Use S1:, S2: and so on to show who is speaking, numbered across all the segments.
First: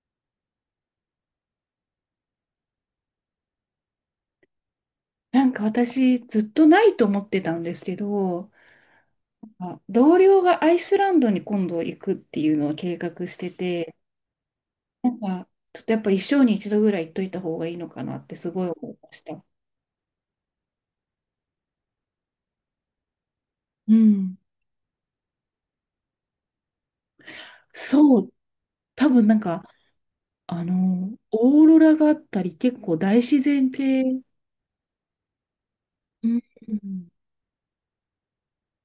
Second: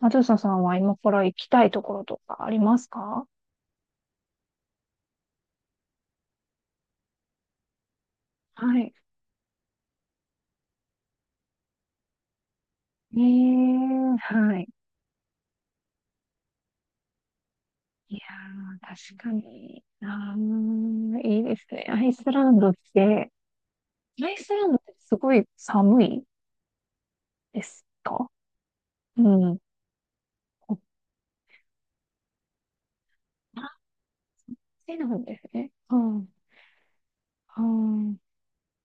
S1: あずささんは今から行きたいところとかありますか？
S2: なんか私ずっとないと思ってたんですけど、
S1: はい。
S2: あ、同僚がアイスランドに今度行くっていうのを計
S1: え
S2: 画してて、
S1: え、はい。
S2: なんかちょっとやっぱ一生に一度ぐらい行っといた方がいいのか
S1: い
S2: な
S1: や
S2: ってすごい思
S1: ー、
S2: いま
S1: 確
S2: し
S1: か
S2: た。
S1: に。あー、いいですね。アイスランドって、
S2: う
S1: アイ
S2: ん。
S1: スランドってすごい寒いです
S2: そ
S1: か
S2: う、多分なん
S1: うん。
S2: か、
S1: こっ
S2: オーロラがあったり結構大自然系。
S1: ちなんですね。うん。
S2: うん。い
S1: うん。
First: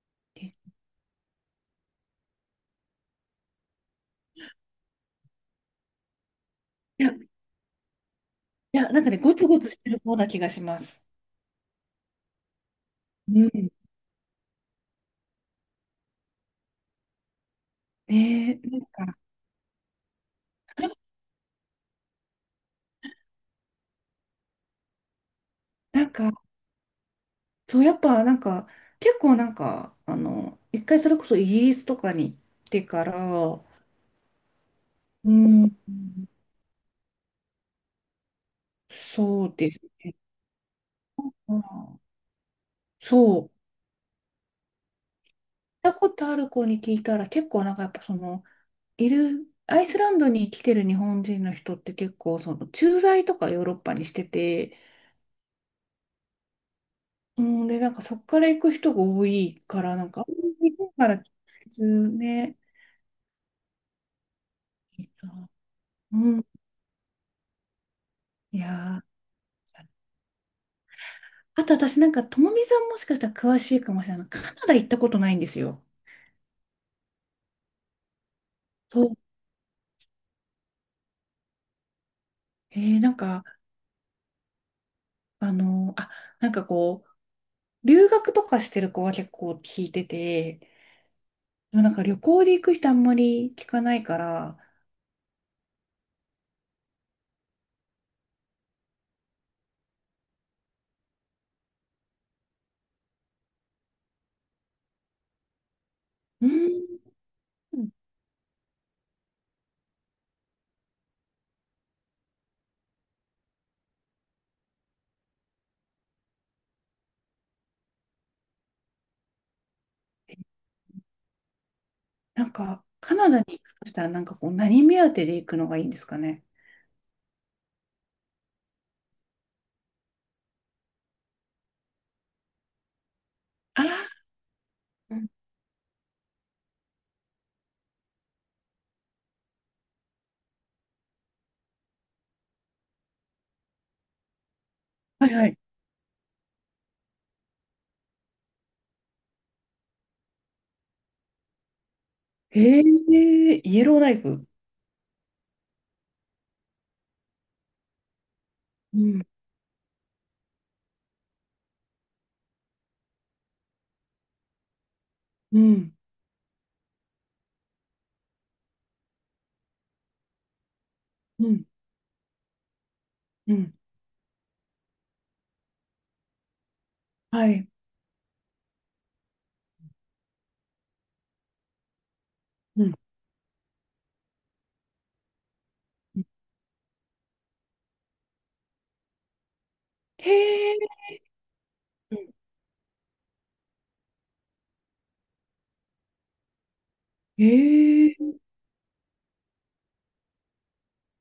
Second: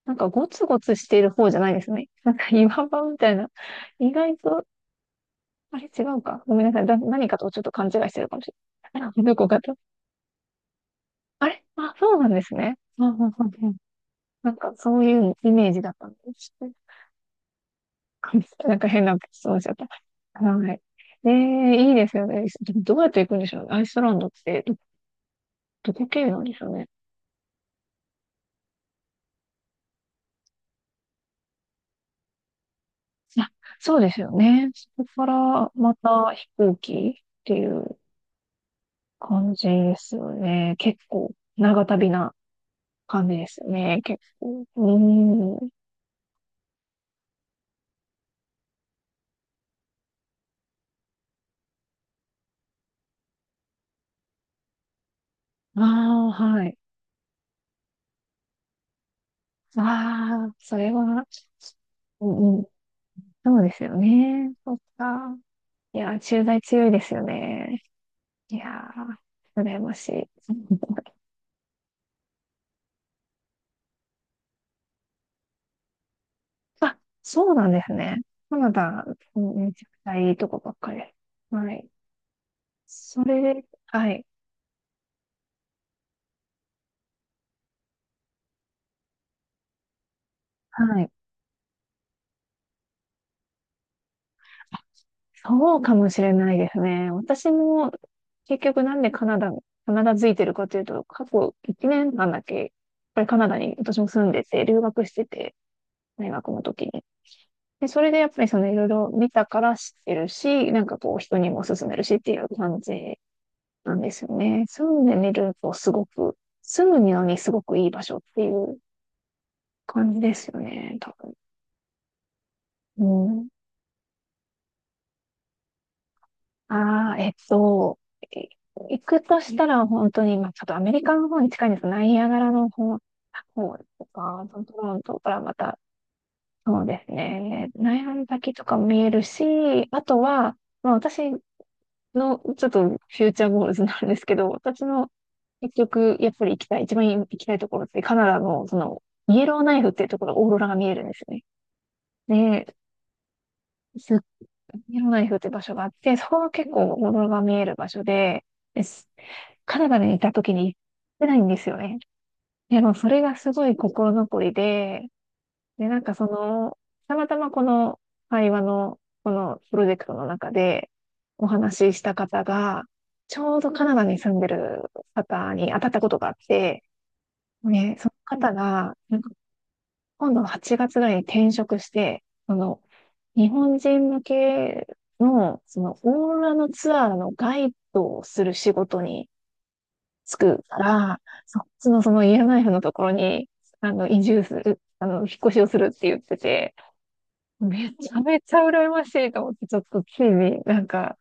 S1: なんかゴツゴツしている方じゃないですね。なんか岩場みたいな。意外と、あれ違うか。ごめんなさい。
S2: や、
S1: 何
S2: い
S1: かとちょっと勘違いしてるかもし
S2: や、
S1: れ
S2: なん
S1: な
S2: か
S1: い。
S2: ね、ゴ
S1: ど
S2: ツ
S1: こ
S2: ゴ
S1: か
S2: ツ
S1: と。
S2: してる方な気がします。
S1: あれあ、そうなんですね。うんうん
S2: う
S1: うんう
S2: ん。
S1: ん、なんかそういうイメージだったんです。
S2: ねえ、
S1: な
S2: な
S1: ん
S2: ん
S1: か変な
S2: か、
S1: 質問しちゃった。はい。ええ、いいですよね。でもどうやって行くんでしょうね。アイスランドってど、ど
S2: な
S1: こ
S2: ん
S1: 経由
S2: か、
S1: なんでしょうね。
S2: そう、やっぱなんか、結構なんか、一回それこそイギリスとかに行ってから。
S1: あ、そうですよね。そこか
S2: うん。
S1: らまた飛行機っていう
S2: そ
S1: 感
S2: う
S1: じ
S2: です
S1: です
S2: ね。
S1: よね。結構
S2: うん、
S1: 長旅な感じ
S2: そ
S1: で
S2: う。
S1: すよね。結構。うーん。
S2: 行ったことある子に聞いたら結構なんかやっぱその、いる、アイスランドに来てる日本人の人って結構その駐在とかヨーロッパにしてて、
S1: ああ、はい。
S2: うんでなんかそっから行く人が多いからなんか、
S1: ああ、
S2: 日
S1: それ
S2: 本から直
S1: は、
S2: 接
S1: う
S2: ね。
S1: ん、そうですよね。そっか。いや
S2: う
S1: ー、
S2: ん、
S1: 駐在強いですよね。い
S2: い
S1: や
S2: やー、
S1: ー、羨ましい。
S2: あと私なんか、ともみさんもしかしたら詳しいかもしれない。カナダ行ったことないんですよ。
S1: あ、そうなんですね。カナ
S2: そ
S1: ダ、
S2: う。
S1: めちゃくちゃいいとこばっかりです。はい。
S2: えー、なん
S1: それ
S2: か、
S1: で、はい。
S2: あのーあ、なんかこう、留学とかしてる子は結構聞いてて、
S1: はい。
S2: でもなんか旅行で行く人あんまり聞かないから。
S1: そうかもしれないですね。私も、結局なんでカナダ付いてるかというと、過去1年間だけ、やっぱりカナダに私も住んでて、留学してて、大
S2: うー
S1: 学の時に。
S2: ん、
S1: で、それでやっぱりそのいろいろ見たから知ってるし、なんかこう人にも勧めるしっていう感じなんですよね。住んでみるとすごく、住むのにすごくいい場所っていう感じですよね、多
S2: なんか、
S1: 分。
S2: カナダ
S1: う
S2: に
S1: ん。
S2: 行くとしたらなんかこう、何目当てで行くのがいいんですかね。
S1: ああ、い行くとしたら本当に、まあちょっとアメリカの方に近いんですが、ナイアガラの方
S2: あ
S1: とか、トロン
S2: ー、う
S1: ト
S2: ん、
S1: からまた、そうですね、ナイアガラの滝とかも見えるし、あとは、まあ、私、の、ちょっとフューチャーゴールズなんですけど、私の
S2: はいはい。
S1: 結局、やっぱり行きたい、一番行きたいところって、カナダの、その、イエローナイフっていうところ、オーロラが見えるんですよ
S2: え
S1: ね。で、
S2: ー、イエローナ
S1: す
S2: イフ。
S1: イエローナイフって場所があって、そこが結構オーロラが見える場所で、で
S2: う
S1: す
S2: ん、
S1: カナダにいた時に行ってないんですよね。でも、それがすごい心残りで、
S2: う
S1: で、
S2: ん、
S1: なんかその、たまたまこの会話の、このプロジェクトの中でお
S2: うん、
S1: 話しした方が、ち
S2: う
S1: ょうど
S2: ん。
S1: カナダに住んでる方に当たったことがあって、
S2: はい。
S1: ね、その方が、なんか今度8月ぐらいに転職して、その、
S2: うん。
S1: 日本人向けの、その、
S2: うん、
S1: オーロラのツアーのガイドをする仕事に
S2: へ
S1: 就く
S2: え。
S1: から、そっちのそ
S2: う
S1: のイ
S2: ん、
S1: エローナイフのところに、あの、移住する、あの、引っ越しをするって言ってて、め
S2: へ
S1: ち
S2: え。
S1: ゃめちゃ羨ましいと思って、ちょっとついになんか、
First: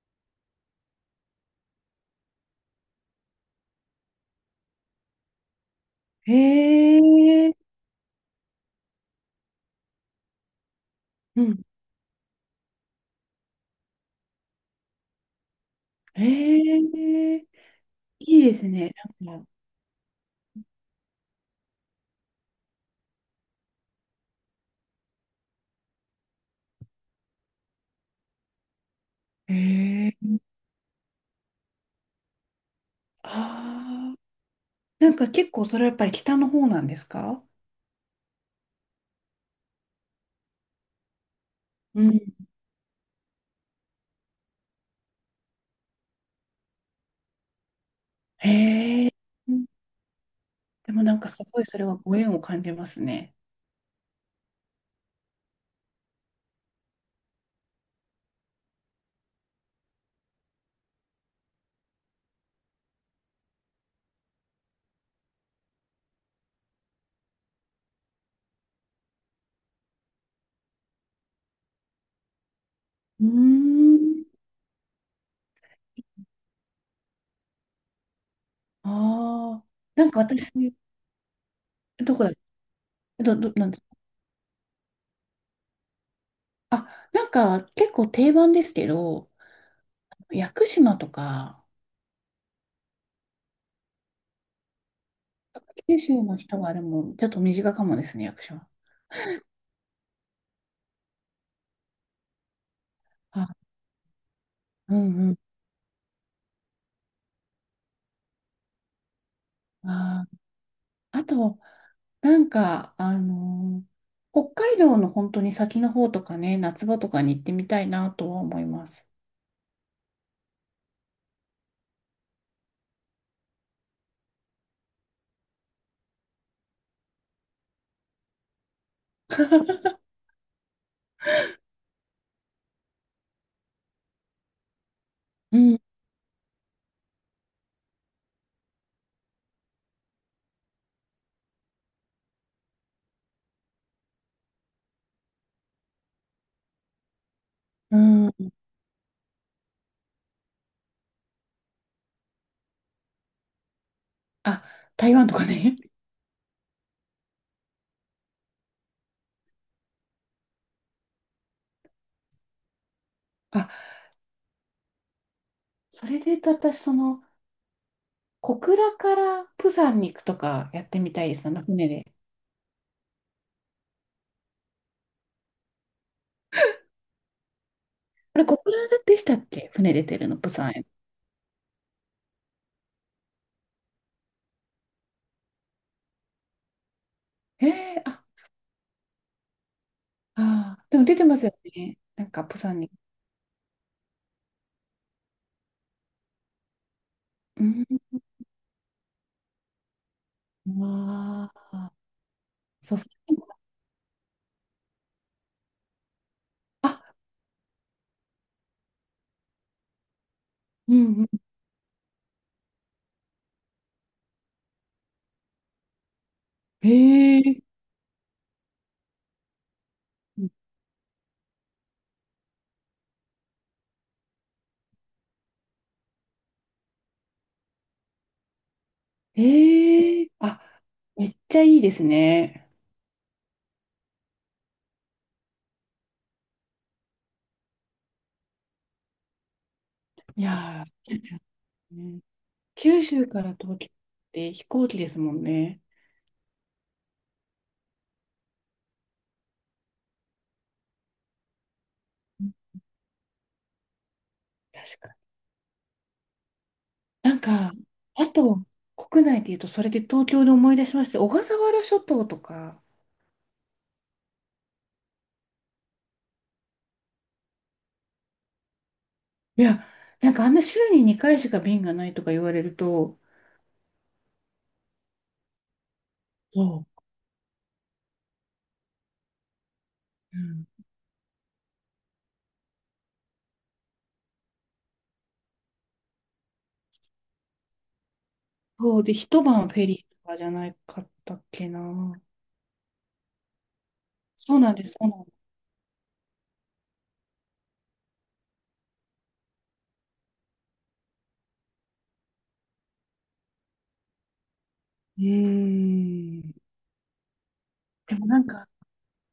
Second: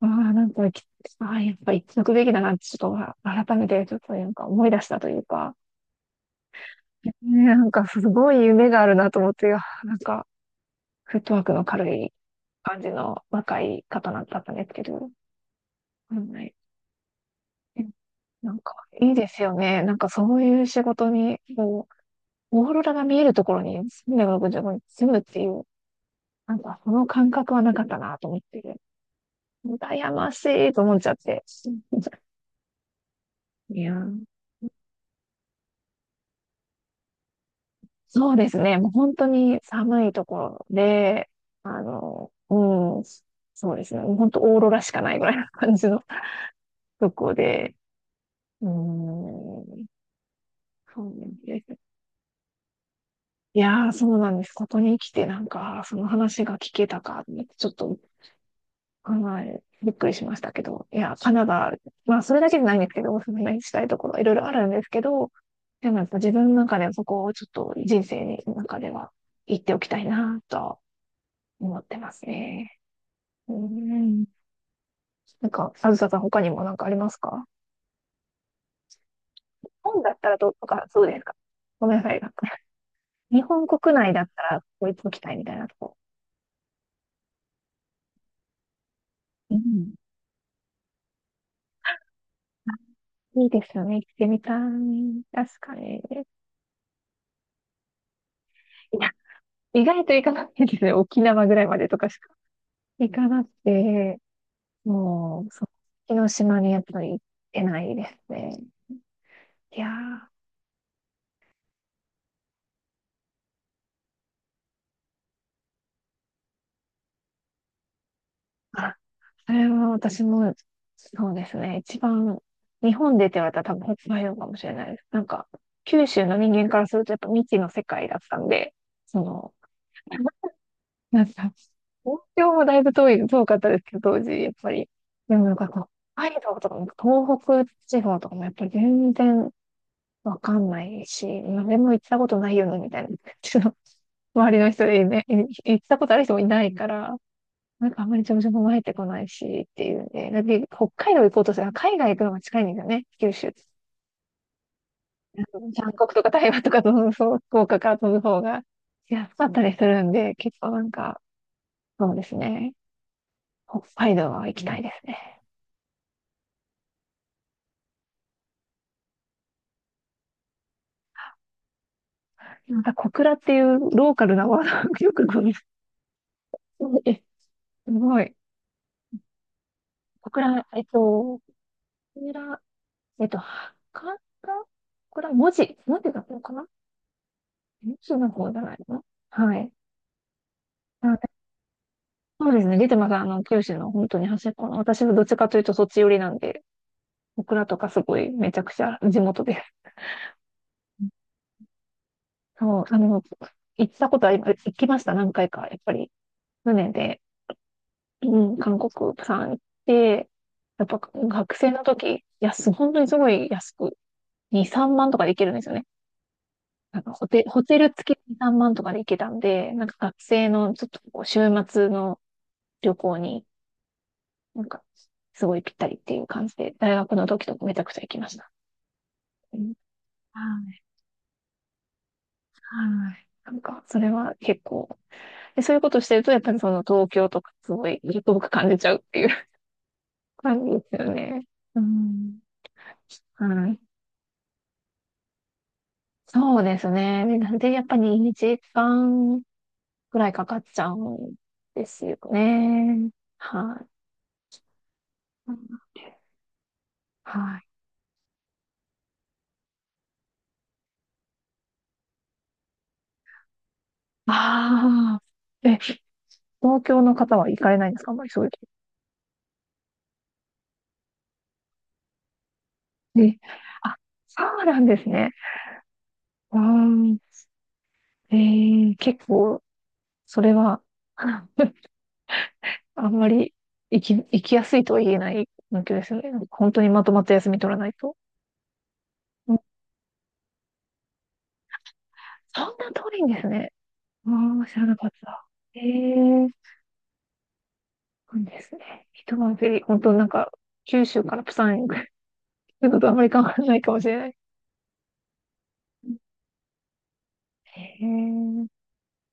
S1: ああ、なんか、ああ、やっぱ行っとくべきだなって、ちょっと改めてちょっとなんか思い出したというか、
S2: へ
S1: ね、な
S2: え、
S1: んかすごい夢があるなと思って、いや、なんか、フットワ
S2: う
S1: ーク
S2: ん、
S1: の軽い感じの若い方だったんですけど、うん、はい、
S2: へえ、
S1: え
S2: いい
S1: な
S2: で
S1: ん
S2: す
S1: か、
S2: ね。
S1: いいで
S2: な
S1: す
S2: んか、
S1: よね。なんかそういう仕事に、こう、オーロラが見えるところに365日住むっていう、なんかその感覚はなかったなと思って。
S2: へ
S1: 羨
S2: え、
S1: ましいと思っちゃって。いや
S2: ああ、
S1: ー、
S2: なんか結構それはやっぱり北の方なんですか？
S1: そうですね。もう本当に寒いところで、あ
S2: うん。
S1: の、うん、そうですね。もう本当オーロラしかないぐらいの感じの とこで、う
S2: へえ、
S1: ん、
S2: うん、で
S1: そ
S2: も
S1: う
S2: なん
S1: な
S2: か
S1: ん
S2: すご
S1: で
S2: い
S1: す。
S2: それはご縁を感じますね。
S1: いやー、そうなんです。ここに来てなんか、その話が聞けたかって、ちょっとはい。びっくりしましたけど。いや、カナダ、まあ、それだけじゃないんですけど、おすすめしたいところ、いろいろあるんですけど、でもやっぱ自分の中ではそこをちょっと人生の中では行っておきたいなとは思ってますね。
S2: うー
S1: う
S2: ん。
S1: ん。なんか、あずささん、他にもなんかありますか
S2: ああ、
S1: 本
S2: な
S1: だ
S2: ん
S1: っ
S2: か
S1: たらど
S2: 私、
S1: うとか、そうですか。ごめんなさ
S2: ど
S1: い。
S2: こ
S1: なん
S2: だ、
S1: か 日本
S2: なんですか？
S1: 国内だったら、ここ行っときたいみたいなとこ。
S2: あ、なんか結構定番ですけど、
S1: うん。
S2: 屋久島とか。
S1: いいですよね。行ってみたい。確かに。
S2: 九
S1: い
S2: 州の人はでもちょっと身近かもですね、屋久島。
S1: や、意外と行かないですね。沖縄ぐらいまでとか行かなく
S2: あ、
S1: て、
S2: うんうん。
S1: もう、その島にやっぱり行ってないですね。いや
S2: あ
S1: ー、
S2: ー、あと、なんか、あのー、北海道の本当に先の方とかね、夏場とかに行ってみたいなとは思いま
S1: あ、
S2: す。
S1: それは私も、そうですね。一番、日本でって言われたら多分北海道かもしれないです。なんか、九州の人間からするとやっぱ未知の世界だったんで、その、なんか、東京もだいぶ遠かったですけど、当時、やっぱり。でもなん
S2: う
S1: か
S2: ん、
S1: こう、北海道とかも東北地方とかもやっぱり全然、わかんないし、誰も行ったことないよね、みたいな。ちょっと周りの人でね、行ったことある人もいないから、なんかあんまり
S2: う
S1: 情報
S2: ん。
S1: も入ってこないし、っていうんで、だって北海道行こうとしたら海外行くのが近いんですよね、九州。
S2: あ、台湾とかね。
S1: 韓国とか台湾とか飛ぶ、そう、福岡から飛ぶ方が安かったりするんで、結構なんか、そうですね。
S2: あ、
S1: 北海道は行きたいですね。
S2: それで言うと私、その、小倉から釜山に行くとかやってみたいですね、船で。
S1: なんか小倉っていうローカルなワードがよくごめん。すごい。
S2: あれ、小倉でしたっけ、船出てる
S1: 小
S2: の、釜
S1: 倉、
S2: 山
S1: えっ
S2: へ。
S1: と、小倉えっと、はかこれは文字だっのかな？
S2: へ
S1: 文
S2: え、
S1: 字
S2: あ、
S1: の方じゃないの？はい。
S2: あー、でも出て
S1: あ、
S2: ますよね。なんか、
S1: そう
S2: 釜
S1: ですね。
S2: 山
S1: 出
S2: に。
S1: てます。あの、九州の本当に端っこの。私はどっちかというとそっち寄りなんで、オク
S2: う
S1: ラと
S2: ん、
S1: かすごいめちゃくちゃ地元です。
S2: わあ、
S1: そう、
S2: そ
S1: あ
S2: うそ
S1: の、
S2: う。
S1: 行ったことは、行きました、何回か。やっぱり、船
S2: あ、
S1: で、うん、韓国、プサン行って、やっ
S2: うん、
S1: ぱ
S2: うん。
S1: 学生の時、本当にすごい安く、2、3万とかで行けるんですよね。
S2: へ
S1: あのホテ、
S2: え。
S1: ホテル付きで3万とかで行けたんで、なんか学生のちょっとこう週末の旅行に、なんかすごいぴったりっていう感じで、大学の時とかめちゃくちゃ行きました。うん、
S2: ええ、
S1: は
S2: あ、
S1: い、
S2: めっちゃいいですね。
S1: はい、なんか、それは結構、で、そういうことしてると、やっぱりその東京とかすごい、遠く感じちゃうっていう
S2: い
S1: 感じ
S2: やー、
S1: ですよ
S2: そうですよ
S1: ね。う
S2: ね。
S1: ん。
S2: 九州から
S1: は
S2: 東
S1: い。
S2: 京って飛行機ですもんね。
S1: そうですね。でなんで、やっぱり2時間ぐらいかかっちゃうんですよ
S2: うん、
S1: ね。はい。
S2: 確かに。な
S1: は
S2: ん
S1: い、
S2: か、あと、国内で言うと、それで東京で思い出しまして、小笠原諸島とか。
S1: ああ、え、東京の方は行かれないんですかあんまりそういうと。
S2: いや、なんかあんな週に2回しか便がないとか言われると。
S1: え、あ、そうなんですね。あ
S2: そ
S1: ー、結構、
S2: う。う
S1: それ
S2: ん、
S1: は、あんまり行きやすいとは言えない環境ですよね。なんか本当にまとまった休み取らないと。
S2: そうで、一
S1: うん、
S2: 晩フェリーとかじゃないかったっけな。
S1: そんな遠いんですね。あ
S2: そう
S1: あ、
S2: なん
S1: 知
S2: で
S1: ら
S2: す、
S1: な
S2: そ
S1: か
S2: う
S1: っ
S2: なんです。
S1: た。ええ、そうなんですね。一晩フェリー、本当なんか、九州からプサンへ行くのとあんまり変わらないかもしれない。
S2: うーん。
S1: へ
S2: でもなん
S1: え。
S2: か、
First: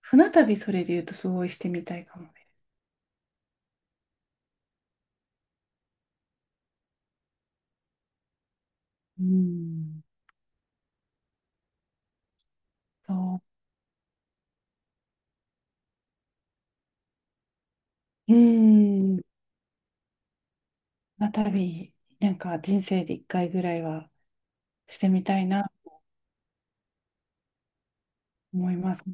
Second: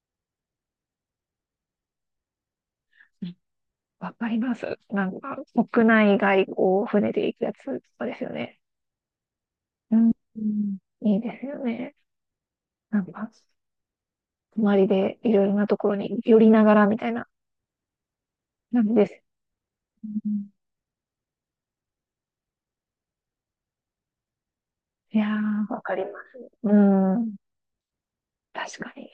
S2: 船旅それで言うとすごいしてみたいかもね。
S1: わかります。なんか、国内外こう、船で行くやつとかですよね。
S2: う
S1: う
S2: ん。
S1: ん。うん、いいですよね。なんか、
S2: そ
S1: 泊まりでいろいろなところに寄りながらみたいな
S2: う。う
S1: 感じです。
S2: ん。
S1: うん、
S2: 船旅、なんか人生で一回ぐらいはして
S1: い
S2: み
S1: や
S2: たいな
S1: ー、わかります。うん。
S2: 思い
S1: 確か
S2: ます。
S1: に。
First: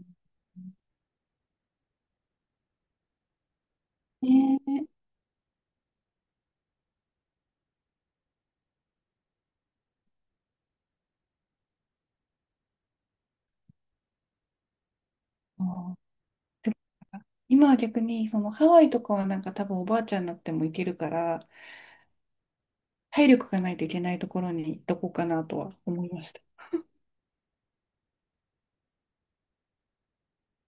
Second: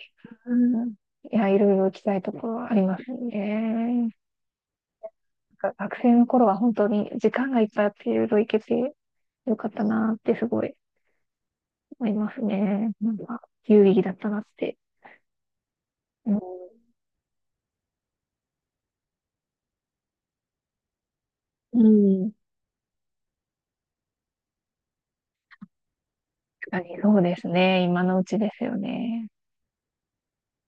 S1: うん。いや、いろいろ行きたいところはありますね。なん
S2: ねえ。
S1: か学生の頃は本当に時間がいっぱいあっていろいろ行けてよかったなってすごい思いますね。なんか、有意義だったなって。
S2: そう、
S1: うん。
S2: 今は逆に、そのハワイとかはなんか多分おばあちゃんになっても行けるから、
S1: うん。
S2: 体力がないといけないところに行っとこうかなとは思いました。
S1: 確かにそうですね。今のうちですよね。